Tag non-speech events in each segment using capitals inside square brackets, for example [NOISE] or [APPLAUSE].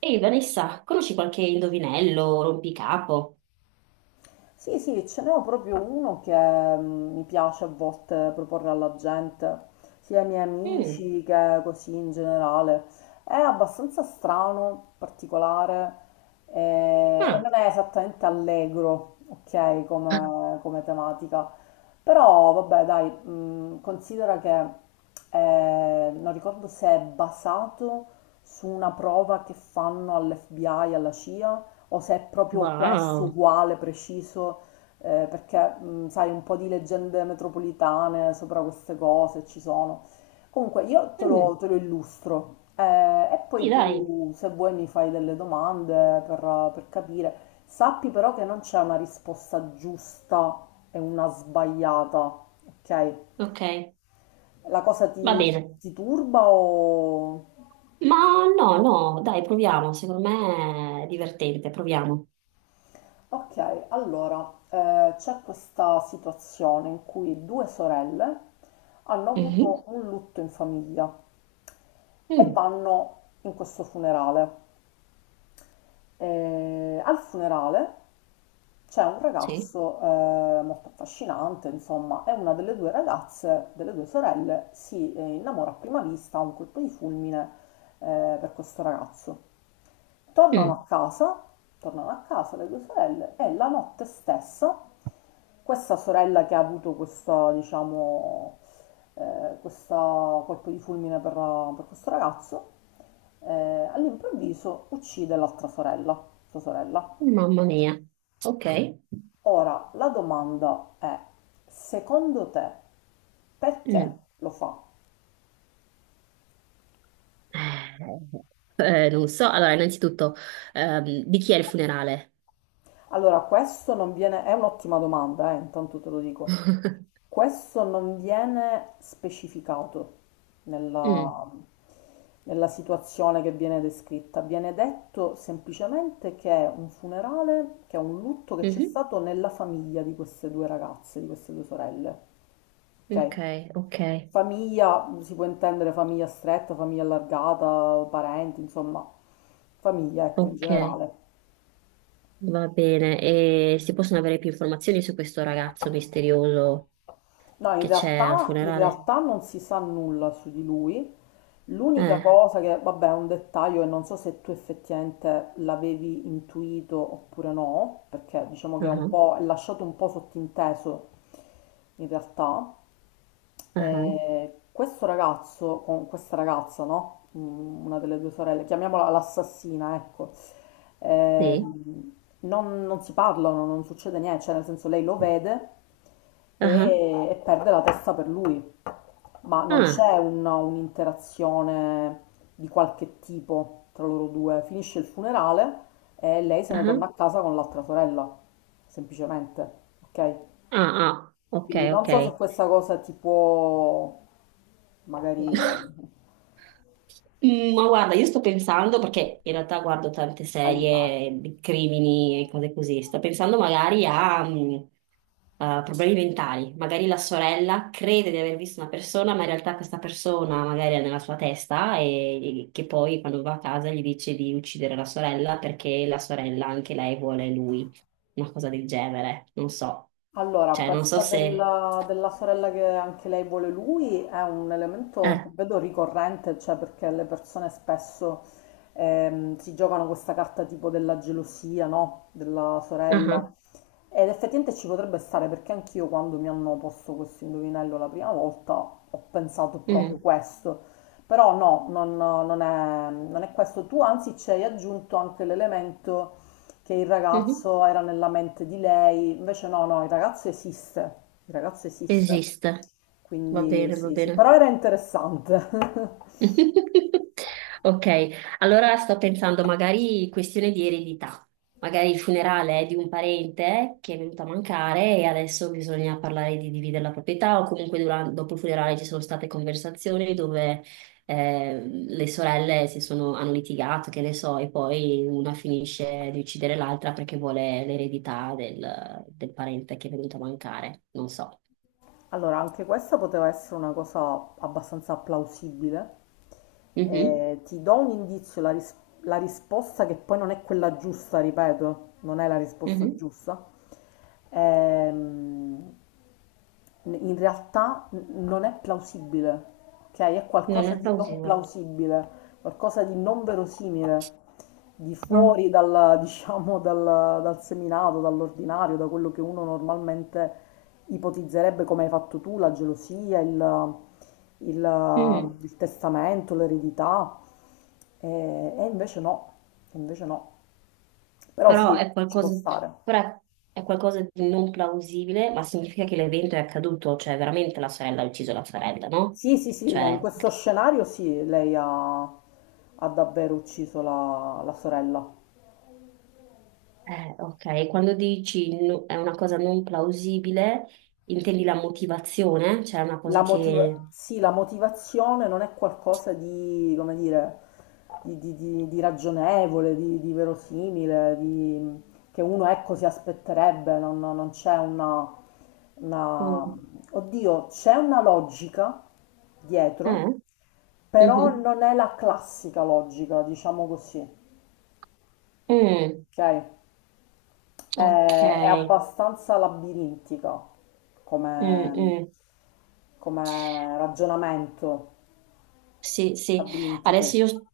Ehi Vanessa, conosci qualche indovinello, rompicapo? Sì, sì, ce n'ho proprio uno che mi piace a volte proporre alla gente, sia ai miei Mm. amici che così in generale. È abbastanza strano, particolare e Ah. non è esattamente allegro, ok, [LAUGHS] come tematica. Però vabbè, dai, considera che non ricordo se è basato su una prova che fanno all'FBI, alla CIA o se è proprio questo Wow, uguale, preciso, perché sai, un po' di leggende metropolitane sopra queste cose ci sono. Comunque, mm. te lo illustro e Sì, poi dai, tu, se vuoi, mi fai delle domande per capire. Sappi però che non c'è una risposta giusta e una sbagliata, ok? ok, La cosa ti, va bene. ti turba o... Ma no, no, dai, proviamo, secondo me è divertente, proviamo. Ok, allora c'è questa situazione in cui due sorelle hanno avuto Mhm. un lutto in famiglia e Mm. vanno in questo funerale. E al funerale c'è un Sì. ragazzo molto affascinante, insomma, e una delle due ragazze, delle due sorelle, si innamora a prima vista, ha un colpo di fulmine per questo ragazzo. Tornano a Mm. casa, tornano a casa le due sorelle e la notte stessa questa sorella che ha avuto questo, diciamo, questo colpo di fulmine per questo ragazzo all'improvviso uccide l'altra sorella, sua sorella. Mamma mia, ok. Ora, la domanda è, secondo te, perché Mm. lo fa? Non so, allora innanzitutto, di chi è il funerale? Allora, questo non viene, è un'ottima domanda, intanto te lo dico. [LAUGHS] Questo non viene specificato Mm. nella, nella situazione che viene descritta. Viene detto semplicemente che è un funerale, che è un lutto che c'è Mhm. stato nella famiglia di queste due ragazze, di queste due sorelle. Ok, Ok? ok, Famiglia, si può intendere famiglia stretta, famiglia allargata, parenti, insomma, famiglia, ecco, in ok. generale. Va bene, e si possono avere più informazioni su questo ragazzo misterioso No, che c'è al in funerale? realtà non si sa nulla su di lui. L'unica Eh, cosa che, vabbè, è un dettaglio e non so se tu effettivamente l'avevi intuito oppure no, perché diciamo che è un ah, po', è lasciato un po' sottinteso in realtà. ah, Questo ragazzo, con questa ragazza, no? Mm, una delle due sorelle, chiamiamola l'assassina, ecco. sì, ehm, non si parlano, non succede niente, cioè nel senso lei lo vede ah, e perde la testa per lui, ma non ah, c'è un'interazione di qualche tipo tra loro due. Finisce il funerale e lei se ne ah, torna a casa con l'altra sorella, semplicemente, ok? ah, ah, ok, Quindi non ok. so se questa cosa ti può [LAUGHS] magari Sì. Mm, ma guarda, io sto pensando, perché in realtà guardo tante aiutare. serie di crimini e cose così, sto pensando magari a, a problemi mentali. Magari la sorella crede di aver visto una persona, ma in realtà questa persona magari è nella sua testa, e che poi quando va a casa gli dice di uccidere la sorella perché la sorella anche lei vuole lui, una cosa del genere, non so. Allora, Cioè, non so questa se. Della sorella che anche lei vuole lui è un elemento, Eh, vedo, ricorrente, cioè perché le persone spesso si giocano questa carta tipo della gelosia, no? Della ah, sorella, ed effettivamente ci potrebbe stare perché anch'io quando mi hanno posto questo indovinello la prima volta ho pensato proprio mm. questo, però no, non è, non è questo. Tu anzi ci hai aggiunto anche l'elemento che il Mhm. ragazzo era nella mente di lei, invece no, no, il ragazzo esiste, Esiste. Va quindi bene, va sì, sì, bene. però era interessante. [LAUGHS] [LAUGHS] Ok, allora sto pensando magari questione di eredità, magari il funerale è di un parente che è venuto a mancare e adesso bisogna parlare di dividere la proprietà o comunque dopo il funerale ci sono state conversazioni dove le sorelle hanno litigato, che ne so, e poi una finisce di uccidere l'altra perché vuole l'eredità del parente che è venuto a mancare, non so. Allora, anche questa poteva essere una cosa abbastanza plausibile. Mhm, Ti do un indizio, la risposta che poi non è quella giusta, ripeto, non è la risposta mhm. giusta. Ehm, in realtà non è plausibile, ok? È Non qualcosa è di non plausibile. plausibile, qualcosa di non verosimile, No. [LAUGHS] Diciamo, dal seminato, dall'ordinario, da quello che uno normalmente ipotizzerebbe come hai fatto tu, la gelosia, Mm. il testamento, l'eredità, e invece no, e invece no. Però Però sì, è ci può qualcosa, stare. però è qualcosa di non plausibile, ma significa che l'evento è accaduto, cioè veramente la sorella ha ucciso la sorella, no? Sì, sì, sì, in Cioè, questo scenario sì, lei ha, ha davvero ucciso la sorella. Ok, quando dici è una cosa non plausibile, intendi la motivazione, cioè è una cosa che. Sì, la motivazione non è qualcosa di, come dire, di ragionevole, di verosimile, di- che uno ecco si aspetterebbe, non c'è una... Mm. Oddio, c'è una logica Eh? dietro, però Mhm. non è la classica logica, diciamo così, Mm. ok? Ok. È abbastanza labirintica Mm, come, mm. come ragionamento Sì, labirintico. adesso io,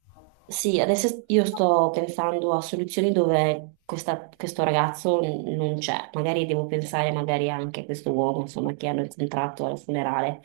sì, adesso io sto pensando a soluzioni dove questo ragazzo non c'è, magari devo pensare magari anche a questo uomo, insomma, che hanno incontrato al funerale.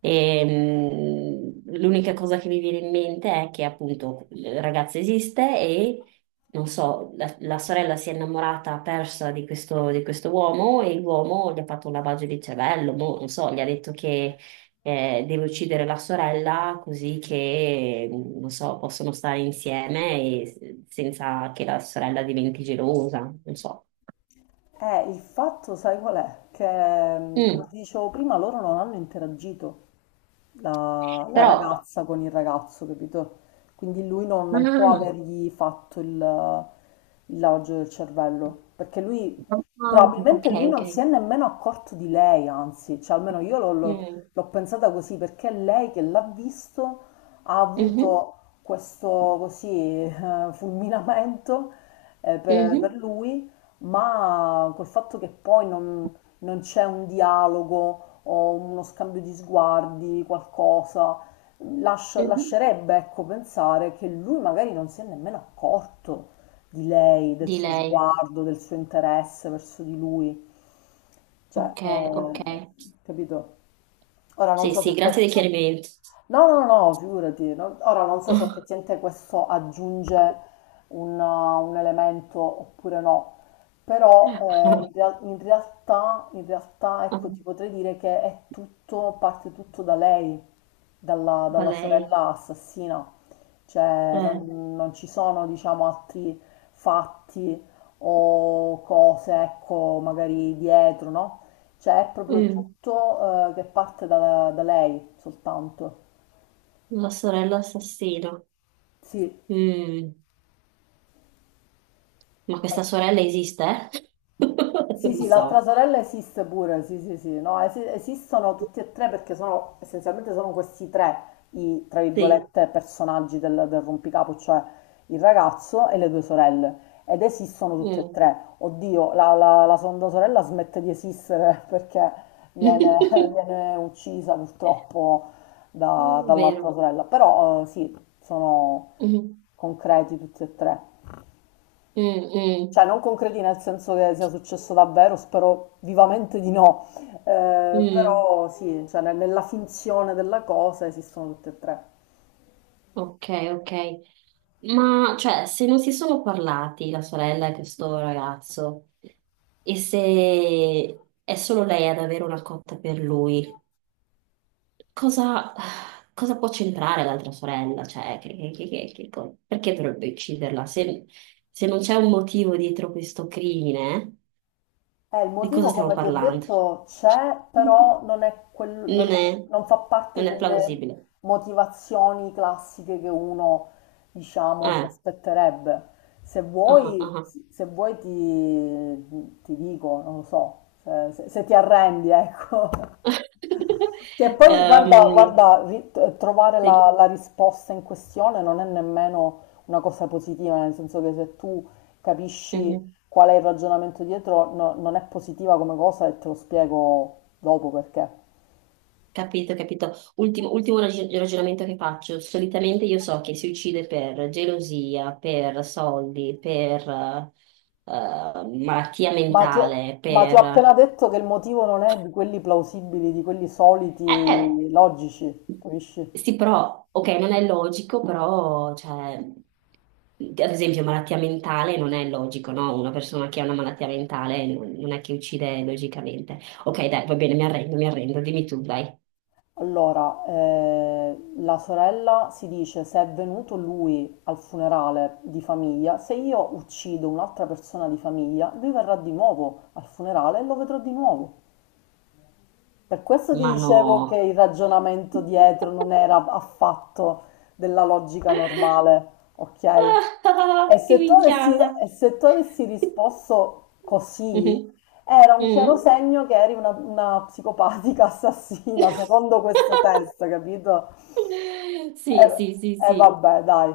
E, l'unica cosa che mi viene in mente è che appunto il ragazzo esiste e, non so, la sorella si è innamorata persa di questo uomo e l'uomo gli ha fatto un lavaggio di cervello, boh, non so, gli ha detto che deve uccidere la sorella così che, non so, possono stare insieme e senza che la sorella diventi gelosa, non so. Il fatto, sai qual è? Che, come Mm. ti dicevo prima, loro non hanno interagito, la Però. ragazza con il ragazzo, capito? Quindi lui non, non può Ah, avergli fatto il lavaggio del cervello, perché lui ah, ok, probabilmente lui ok. non si è nemmeno accorto di lei, anzi, cioè almeno io Mm. l'ho pensata così, perché lei che l'ha visto ha Mhm, avuto questo così fulminamento per mhm, lui, ma col fatto che poi non, non c'è un dialogo o uno scambio di sguardi, qualcosa, mhm. lascerebbe, ecco, pensare che lui magari non si è nemmeno accorto di lei, del Di suo lei. sguardo, del suo interesse verso di lui. Cioè, Ok, ok. Capito? Ora non Sì, so sì, se grazie del questa... chiarimento. No, no, no, figurati. No. Ora non so se [LAUGHS] effettivamente questo aggiunge un elemento oppure no, però in realtà, ecco, ti potrei dire che è tutto, parte tutto da lei, Va dalla lei. sorella assassina. Cioè, Eh, non ci sono, diciamo, altri fatti o cose, ecco, magari dietro, no? Cioè, è proprio mm, tutto, che parte da lei soltanto. La sorella assassina. Sì, Mm. Ma questa sorella esiste? [LAUGHS] Non sì, lo sì, l'altra so. sorella esiste pure, sì, sì, sì, no, esistono tutti e tre perché sono, essenzialmente sono questi tre i, tra Sì. virgolette, personaggi del rompicapo, cioè il ragazzo e le due sorelle, ed esistono tutti e Mm. tre. Oddio, la seconda sorella smette di esistere [LAUGHS] perché [LAUGHS] È viene, viene uccisa purtroppo dall'altra vero. sorella, però sì, sono Mm. concreti tutti e tre. Mm, mm, Cioè, non concreti nel senso che sia successo davvero, spero vivamente di no. Mm. Però sì, cioè, nella finzione della cosa esistono tutte e tre. Ok, ok. Ma cioè, se non si sono parlati la sorella e questo ragazzo, e se è solo lei ad avere una cotta per lui, cosa, cosa può c'entrare l'altra sorella? Cioè, perché dovrebbe ucciderla? Se non c'è un motivo dietro questo crimine. Il Di cosa motivo, stiamo come ti ho parlando? detto, c'è, però [LAUGHS] non è Non non, è, non fa parte non è delle plausibile. motivazioni classiche che uno, diciamo, si Eh, aspetterebbe. Se ah, vuoi, ah. se vuoi ti, ti dico, non lo so, se, se ti arrendi, ecco. [LAUGHS] [LAUGHS] Sì, e poi guarda, Ehm, guarda, trovare sì, la risposta in questione non è nemmeno una cosa positiva, nel senso che se tu capisci mhm. qual è il ragionamento dietro, non è positiva come cosa e te lo spiego dopo perché. Capito, capito. Ultimo, ultimo ragionamento che faccio. Solitamente io so che si uccide per gelosia, per soldi, per malattia Ma ti ho, mentale, ma ti ho per. appena detto che il motivo non è di quelli plausibili, di quelli eh, eh, soliti, logici, capisci? Sì, però, ok, non è logico, però, cioè, ad esempio, malattia mentale non è logico, no? Una persona che ha una malattia mentale non è che uccide logicamente. Ok, dai, va bene, mi arrendo, dimmi tu, dai. Allora, la sorella si dice se è venuto lui al funerale di famiglia, se io uccido un'altra persona di famiglia, lui verrà di nuovo al funerale e lo vedrò di nuovo. Per questo ti Ma dicevo che no. il ragionamento dietro non [LAUGHS] era affatto della logica normale, ok? Ah, che minchiata. E se tu avessi risposto così, Mhm. era un chiaro Mhm. segno che eri una psicopatica assassina, secondo questo [LAUGHS] test, capito? Sì, sì, sì, E sì. vabbè, dai.